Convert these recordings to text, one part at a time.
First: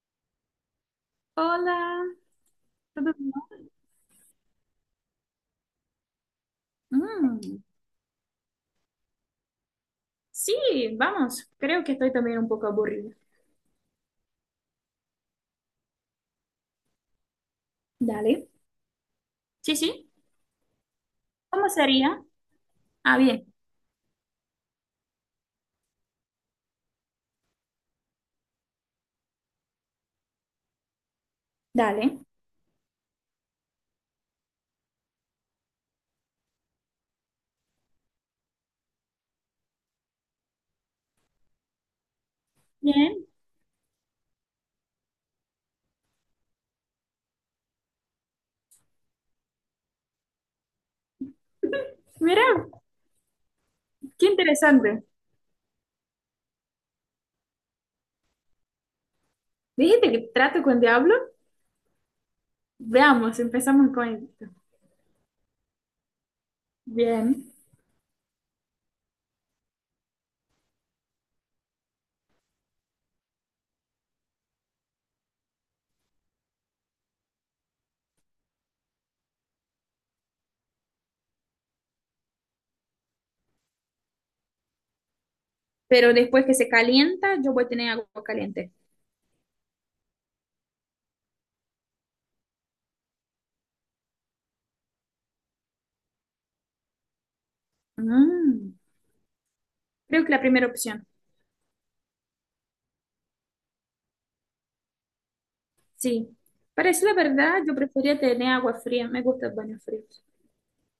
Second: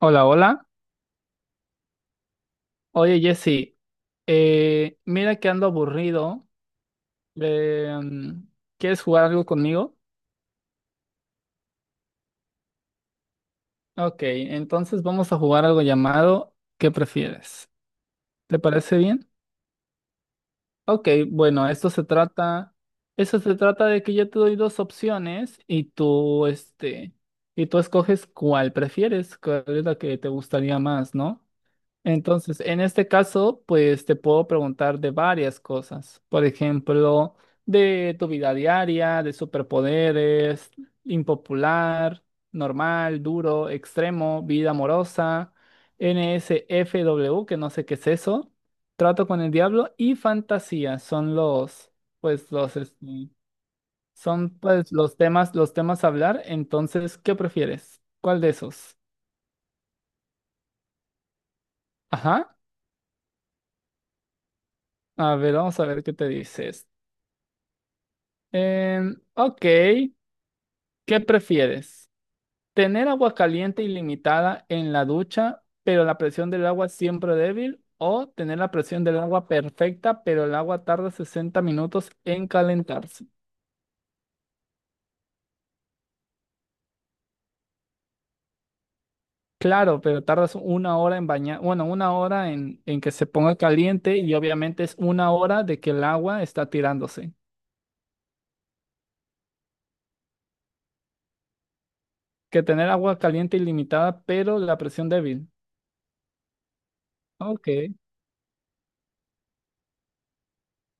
Hola, hola. Hola, ¿todo Oye, bien? Jesse, mira que ando aburrido. Mm, Eh, mm, ¿Quieres jugar algo conmigo? sí, vamos, creo que estoy también un poco aburrida. Ok, entonces vamos a jugar algo llamado ¿Qué prefieres? Dale, ¿Te parece bien? sí, sí, Ok, bueno, ¿cómo sería? Ah, esto bien, se trata de que yo te doy dos opciones y tú escoges cuál prefieres, cuál es la que te gustaría más, ¿no? dale. Entonces, en este caso, pues te puedo preguntar de varias cosas. Por ejemplo, de tu vida diaria, de superpoderes, impopular, normal, Bien. duro, extremo, vida amorosa, NSFW, que no sé qué es eso, trato con el diablo y fantasía. Pues Mira, los, este, qué son pues interesante. Los temas a hablar. Entonces, ¿qué prefieres? ¿Cuál de esos? Dijiste que trato con diablo. Ajá. Veamos, empezamos con esto. A ver, vamos a ver qué te dice. Bien. Ok, ¿qué prefieres? ¿Tener agua caliente ilimitada en la ducha, pero la presión del agua siempre débil? ¿O tener la presión del agua perfecta, pero el agua tarda 60 minutos en calentarse? Pero después que se calienta, yo voy a tener agua caliente. Claro, pero tardas una hora en bañar, bueno, una hora en que se ponga caliente y obviamente es una hora de que el agua está tirándose. Mm, creo que la primera opción, Que tener agua caliente ilimitada, pero la presión débil. sí. Para decir la verdad, Ok. yo prefería tener agua fría, me gusta el baño frío.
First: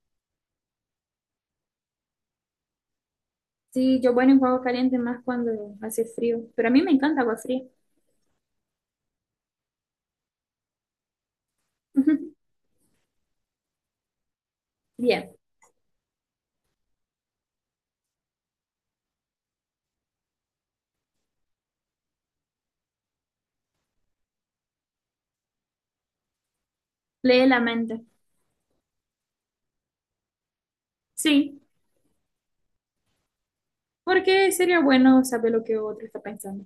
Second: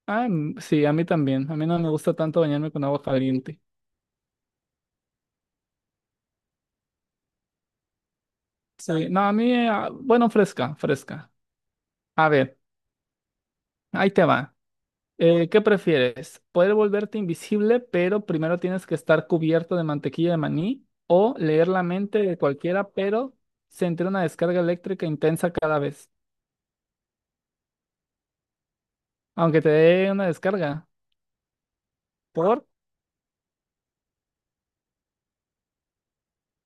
Ah, sí, a mí también. A mí no me gusta tanto bañarme con agua caliente. Sí, yo bueno en agua caliente más cuando hace frío, pero a mí me encanta agua fría. Sí, no, a mí, bueno, fresca, fresca. Ujú. A ver, ahí te va. Bien, ¿Qué prefieres? ¿Poder volverte invisible, pero primero tienes que estar cubierto de mantequilla de maní? ¿O leer la mente de cualquiera, pero sentir una descarga eléctrica intensa cada vez? lee la mente. Aunque te dé una descarga. Sí, ¿Por? porque sería bueno saber lo que otro está pensando.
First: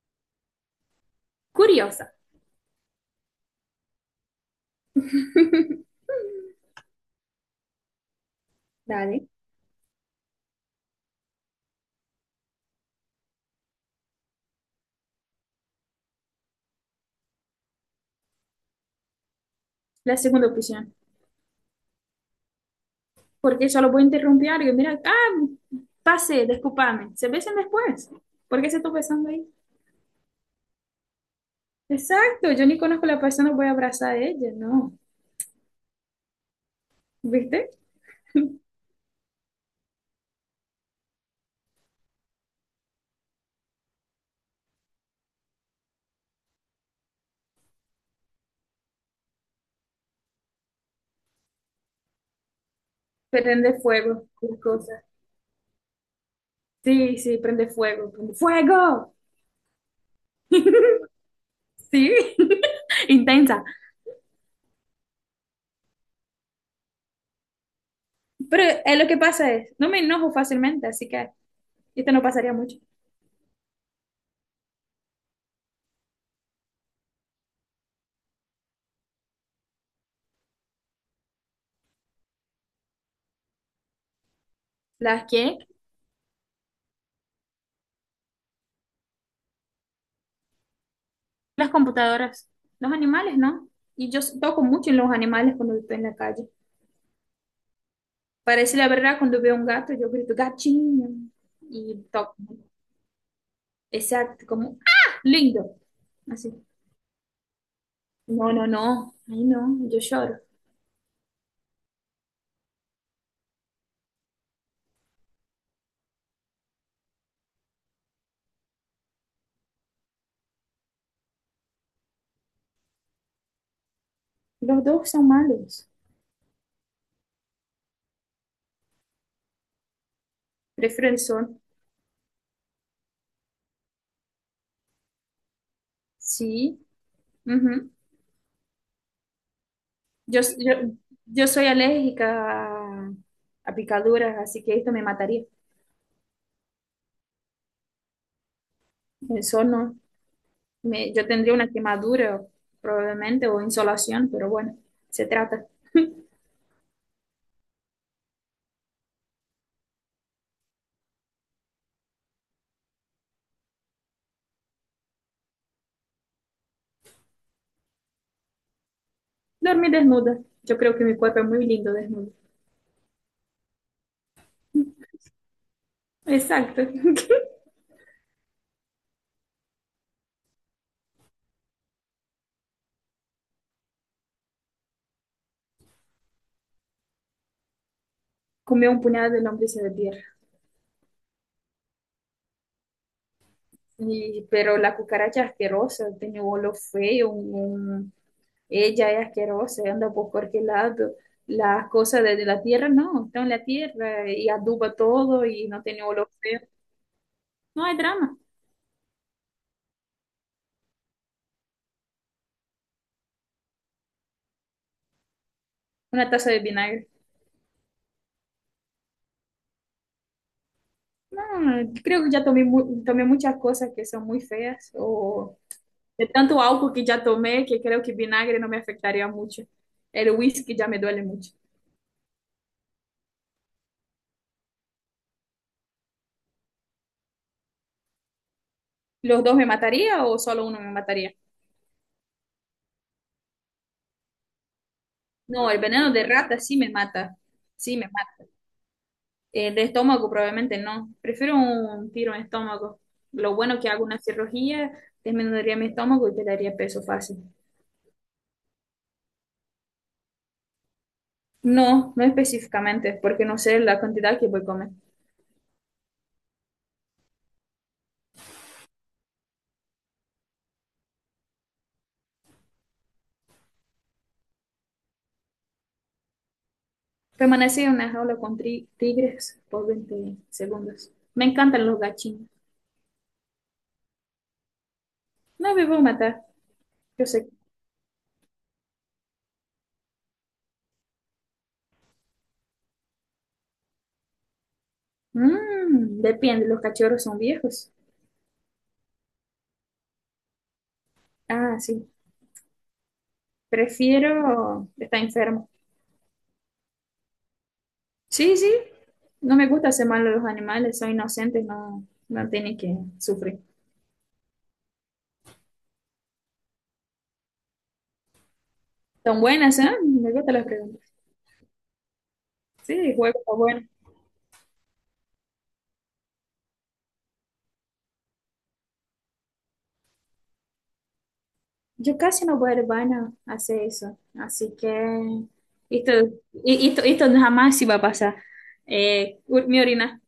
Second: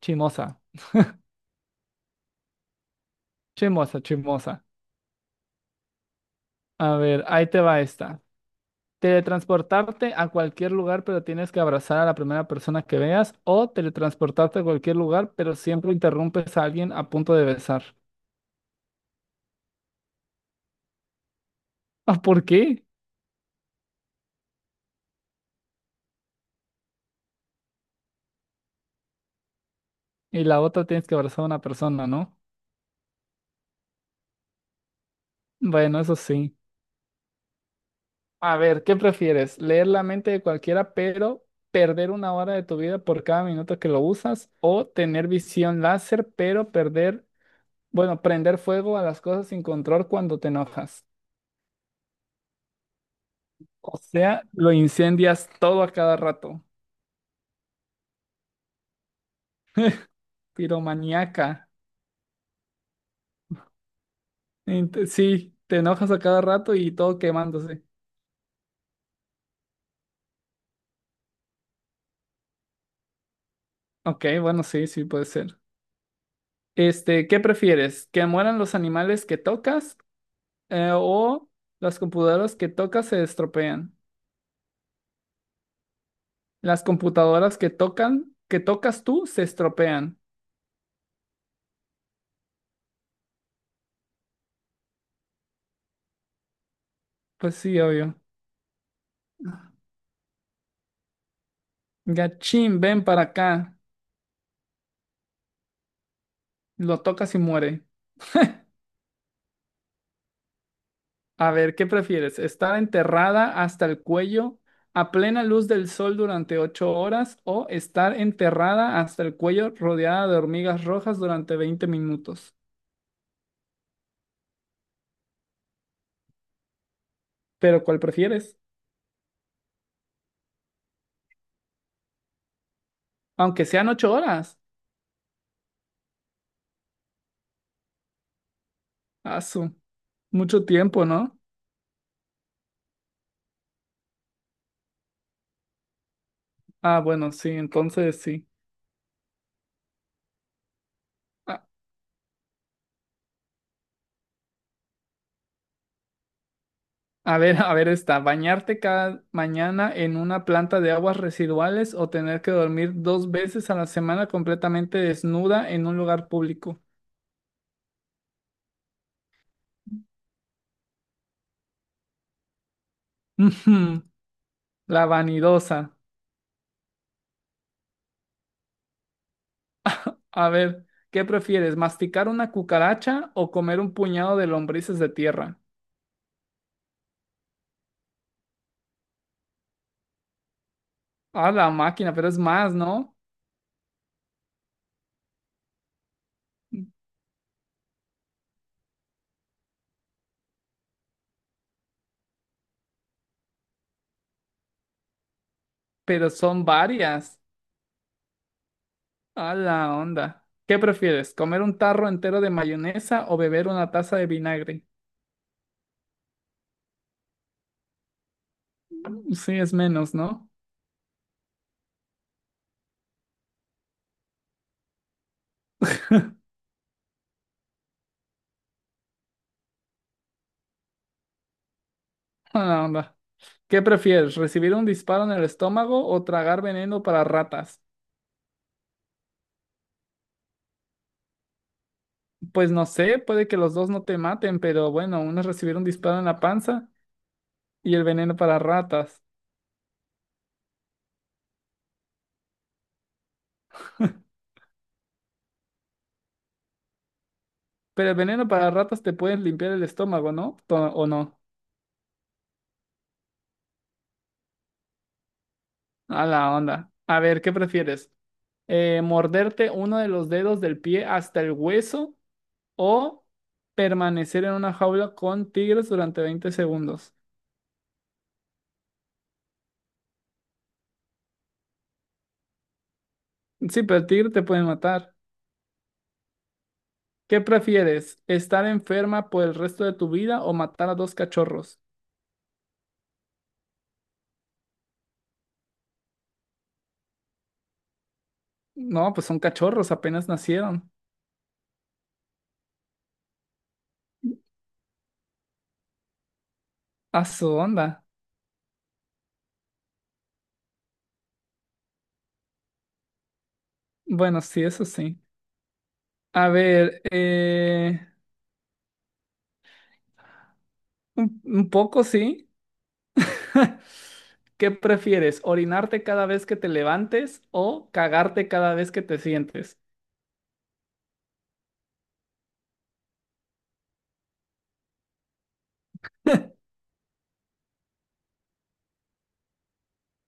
Chimosa, Curiosa. chimosa, chimosa. A ver, ahí te va esta. Dale, Teletransportarte a cualquier lugar, pero tienes que abrazar a la primera persona que veas. O teletransportarte a cualquier lugar, pero siempre interrumpes a alguien a punto de besar. la segunda opción. Ah, ¿por qué? Porque solo voy a interrumpir algo. Mira, pase, discúlpame. Se besan después. ¿Por qué se está besando ahí? Y la otra tienes que abrazar a una persona, ¿no? Exacto, yo ni conozco a la persona, voy a abrazar a ella, no. Bueno, eso sí. ¿Viste? A ver, ¿qué prefieres? ¿Leer la mente de cualquiera, pero perder una hora de tu vida por cada minuto que lo usas? ¿O tener visión láser, pero bueno, prender fuego a las cosas sin control cuando te enojas? Prende O fuego, sea, las lo cosas. incendias todo a cada rato. Sí, sí, prende fuego, prende fuego. Piromaníaca. Sí, intensa. Sí, te enojas a cada rato y todo quemándose. Pero lo que pasa es, no me enojo fácilmente, así que esto no pasaría mucho. Ok, bueno, sí, sí puede ser. ¿Qué prefieres? ¿Que mueran los animales que tocas o las computadoras que tocas se estropean? ¿Las qué? Las computadoras que tocan, que tocas tú se estropean. Las computadoras. Los animales, ¿no? Y yo toco mucho en los animales cuando estoy en la calle. Pues sí, obvio. Para decir la verdad, cuando veo un gato, yo grito gachiño y toco. Gachín, ven para acá. Exacto, como, ¡ah! Lindo. Así. Lo tocas y muere. No, no, no. Ahí no, yo lloro. A ver, ¿qué prefieres? ¿Estar enterrada hasta el cuello a plena luz del sol durante 8 horas o estar enterrada hasta el cuello rodeada de hormigas rojas durante 20 minutos? Los dos son malos. Pero ¿cuál prefieres? Prefiero el sol. Aunque sean 8 horas. Sí. Ujú. Ah, Yo, mucho yo, tiempo, ¿no? yo soy alérgica a picaduras, así que esto me mataría. Ah, bueno, sí, entonces sí. El sol no. Me- yo tendría A, una quemadura probablemente o insolación, pero bueno, se trata. a ver, a ver esta. ¿Bañarte cada mañana en una planta de aguas residuales o tener que dormir dos veces a la semana completamente desnuda en un lugar público? Dormir desnuda. Yo creo que mi cuerpo es muy lindo desnudo. La vanidosa. Exacto. A ver, ¿qué prefieres? ¿Masticar una cucaracha o comer un puñado de lombrices de tierra? Comí un puñado de lombrices de tierra. A la máquina, pero es más, ¿no? Y, pero la cucaracha asquerosa, tenía un olor feo, un, ella es asquerosa, anda por cualquier lado. Las cosas de la tierra no, está en la tierra y aduba todo y no tiene olor Pero feo. son varias. No hay drama. A la onda. ¿Qué prefieres? ¿Comer un tarro entero de mayonesa o beber una taza de vinagre? Una taza de vinagre. Sí, es menos, ¿no? No, creo que ya tomé, mu- tomé muchas cosas que son muy feas o de tanto alcohol que ya tomé que creo que vinagre no me afectaría mucho. El whisky ya me duele mucho. A la onda. ¿Qué prefieres? ¿Recibir un disparo en el estómago o tragar veneno para ratas? ¿Los dos me mataría o solo uno me mataría? Pues no sé, puede que los dos no te maten, pero bueno, uno es No, recibir el un veneno disparo de en la rata sí panza me mata. y Sí el me veneno para ratas. De estómago probablemente no. Prefiero un tiro en estómago. Lo bueno que hago una cirugía, disminuiría mi estómago y perdería peso fácil. Pero el veneno para ratas te pueden limpiar el estómago, ¿no? ¿O no? No, no específicamente, porque no sé la cantidad que voy a comer. A la onda. A ver, ¿qué prefieres? ¿Morderte uno de los dedos del pie hasta el hueso o permanecer en una jaula con tigres durante 20 segundos? Permanecí en una jaula con tigres por 20 segundos. Me encantan los gachinos. Sí, pero el tigre te puede matar. No me voy a matar. Yo ¿Qué sé. prefieres? ¿Estar enferma por el resto de tu vida o matar a dos cachorros? Mm, depende, los cachorros son viejos. No, pues son cachorros, apenas nacieron. Ah, sí. Prefiero estar enfermo. A su onda. Sí, sí, no me gusta hacer mal a los animales, son inocentes, no, no tienen que sufrir. Bueno, sí, eso sí. A ver, Son buenas, ¿eh? Me gustan las preguntas. un poco sí. Sí, juego está bueno. ¿Qué prefieres? ¿Orinarte cada vez que te levantes o cagarte cada vez que te sientes? Yo casi no voy al baño a hacer eso, así que esto, esto, esto jamás se va a pasar. Mi orina.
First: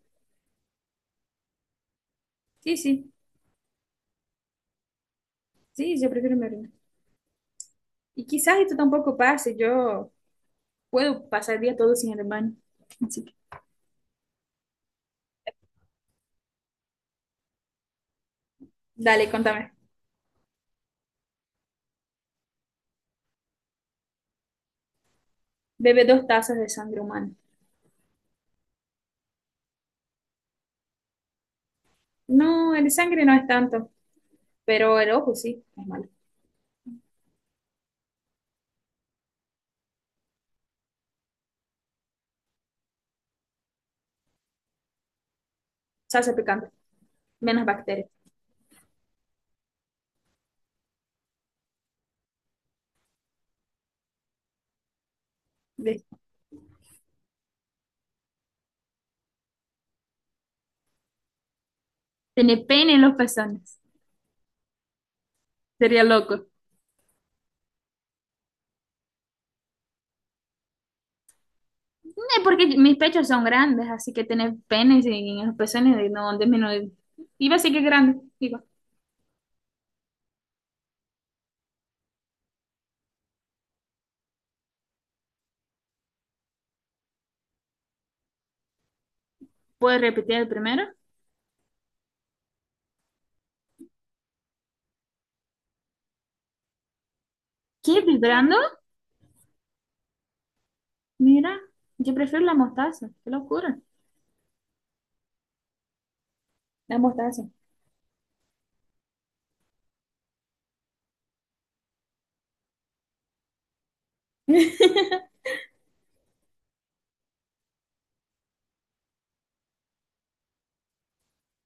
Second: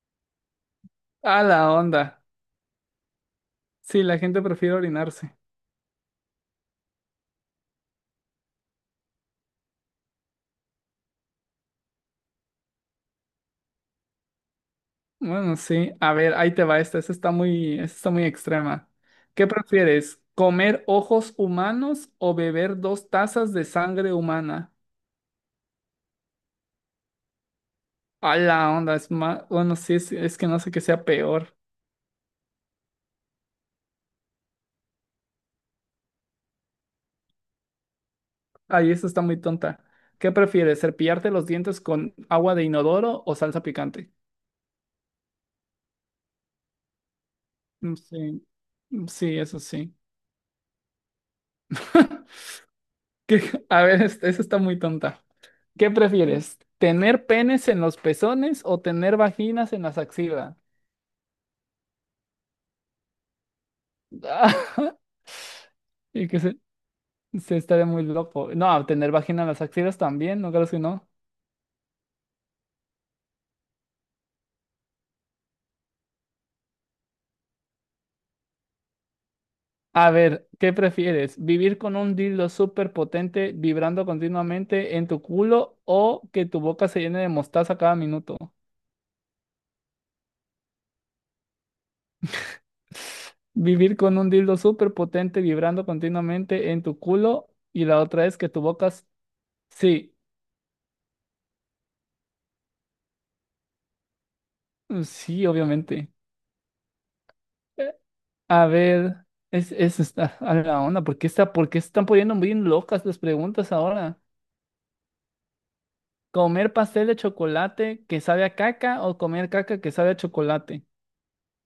A la onda. Sí, sí, Sí, la gente prefiere orinarse. sí, yo prefiero mi orina. Y quizás esto tampoco pase, yo puedo pasar el día todo sin el baño. Así que, Bueno, sí. A ver, ahí te va esta. Esta está muy extrema. dale, ¿Qué contame. prefieres? ¿Comer ojos humanos o beber dos tazas de sangre humana? Bebe dos tazas de sangre humana. A la onda. Es más. Bueno, sí, es que no sé qué sea peor. No, el sangre no es tanto. Pero el ojo sí, es malo. Ahí esta está muy tonta. ¿Qué prefieres? ¿Cepillarte los dientes con agua de inodoro o salsa picante? Se hace picante, menos bacterias. Sí. Sí, eso sí. ¿Qué- A ver, esa está muy tonta. ¿Qué Ve. prefieres? ¿Tener penes en los pezones o tener vaginas en las axilas? Tener pene en los pezones. Sería Y que loco. se estaría muy loco. No, tener vagina en las axilas también, no creo que no. Porque mis pechos son grandes, así que tener penes en los pezones no disminuye. Iba a decir que es grande. Digo, A ver, ¿qué prefieres? ¿Vivir con un dildo súper potente vibrando continuamente en tu culo o que tu boca se llene de mostaza cada minuto? ¿puedes repetir el primero? Vivir con un dildo súper potente vibrando continuamente en tu culo y la ¿Qué otra es que vibrando? tu boca. Sí, Mira, yo prefiero la mostaza. Qué locura. Sí, obviamente. La mostaza. Eh, A ver, es está a la onda. Por qué se están poniendo bien locas las preguntas ahora? ¿Comer pastel de chocolate que sabe a caca o comer caca que sabe a chocolate?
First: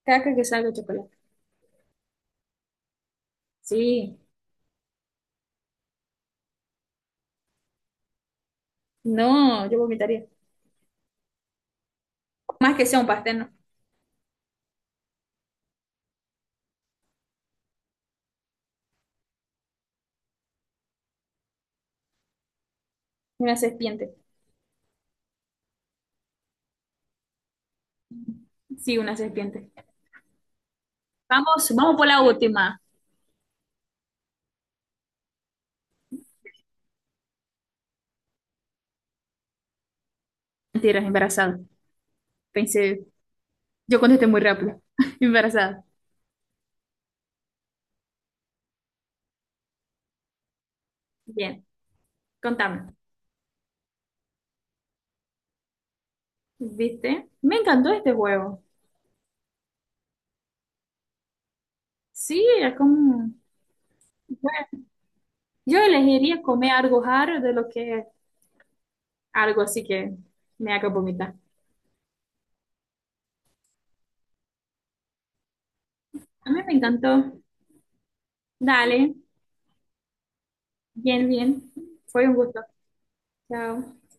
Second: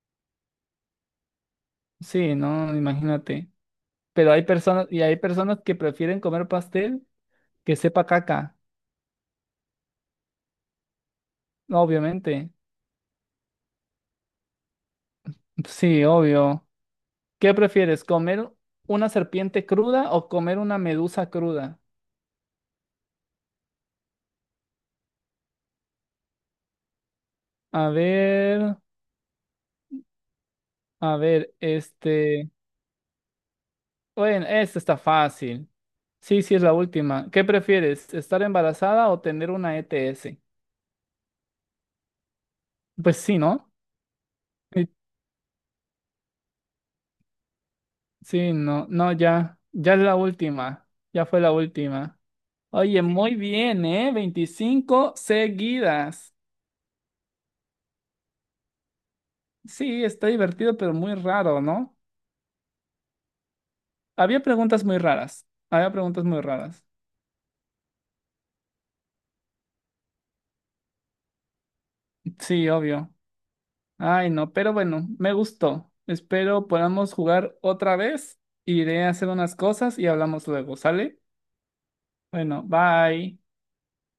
Caca que salga de chocolate. Sí, no, imagínate. Sí. Pero hay personas que prefieren comer pastel que sepa caca, No, yo vomitaría. obviamente. Más que sea un pastel, no. Sí, obvio. ¿Qué prefieres, comer una serpiente cruda o comer una medusa cruda? Una serpiente. A ver, Sí, una serpiente. a ver, Vamos, vamos por la este. última. Bueno, esta está fácil. Sí, sí, es la última. ¿Qué prefieres, estar embarazada o tener una ETS? Mentiras, embarazada. Pensé, Pues sí, ¿no? yo contesté muy rápido. Sí, Embarazada. sí, no, no, ya, ya es la última. Ya fue la Bien, última. contame. Oye, muy bien, ¿eh? 25 seguidas. ¿Viste? Me encantó este juego. Sí, está divertido, pero muy raro, ¿no? Sí, es como... Había bueno, preguntas muy raras. yo Había preguntas elegiría muy comer raras. algo raro de lo que algo así que me haga vomitar. Sí, obvio. Ay, no, pero bueno, me gustó. A mí Espero me podamos encantó. jugar otra vez. Iré a Dale. hacer unas cosas y hablamos luego, ¿sale? Bien, bien. Fue un gusto. Bueno, bye. Chao.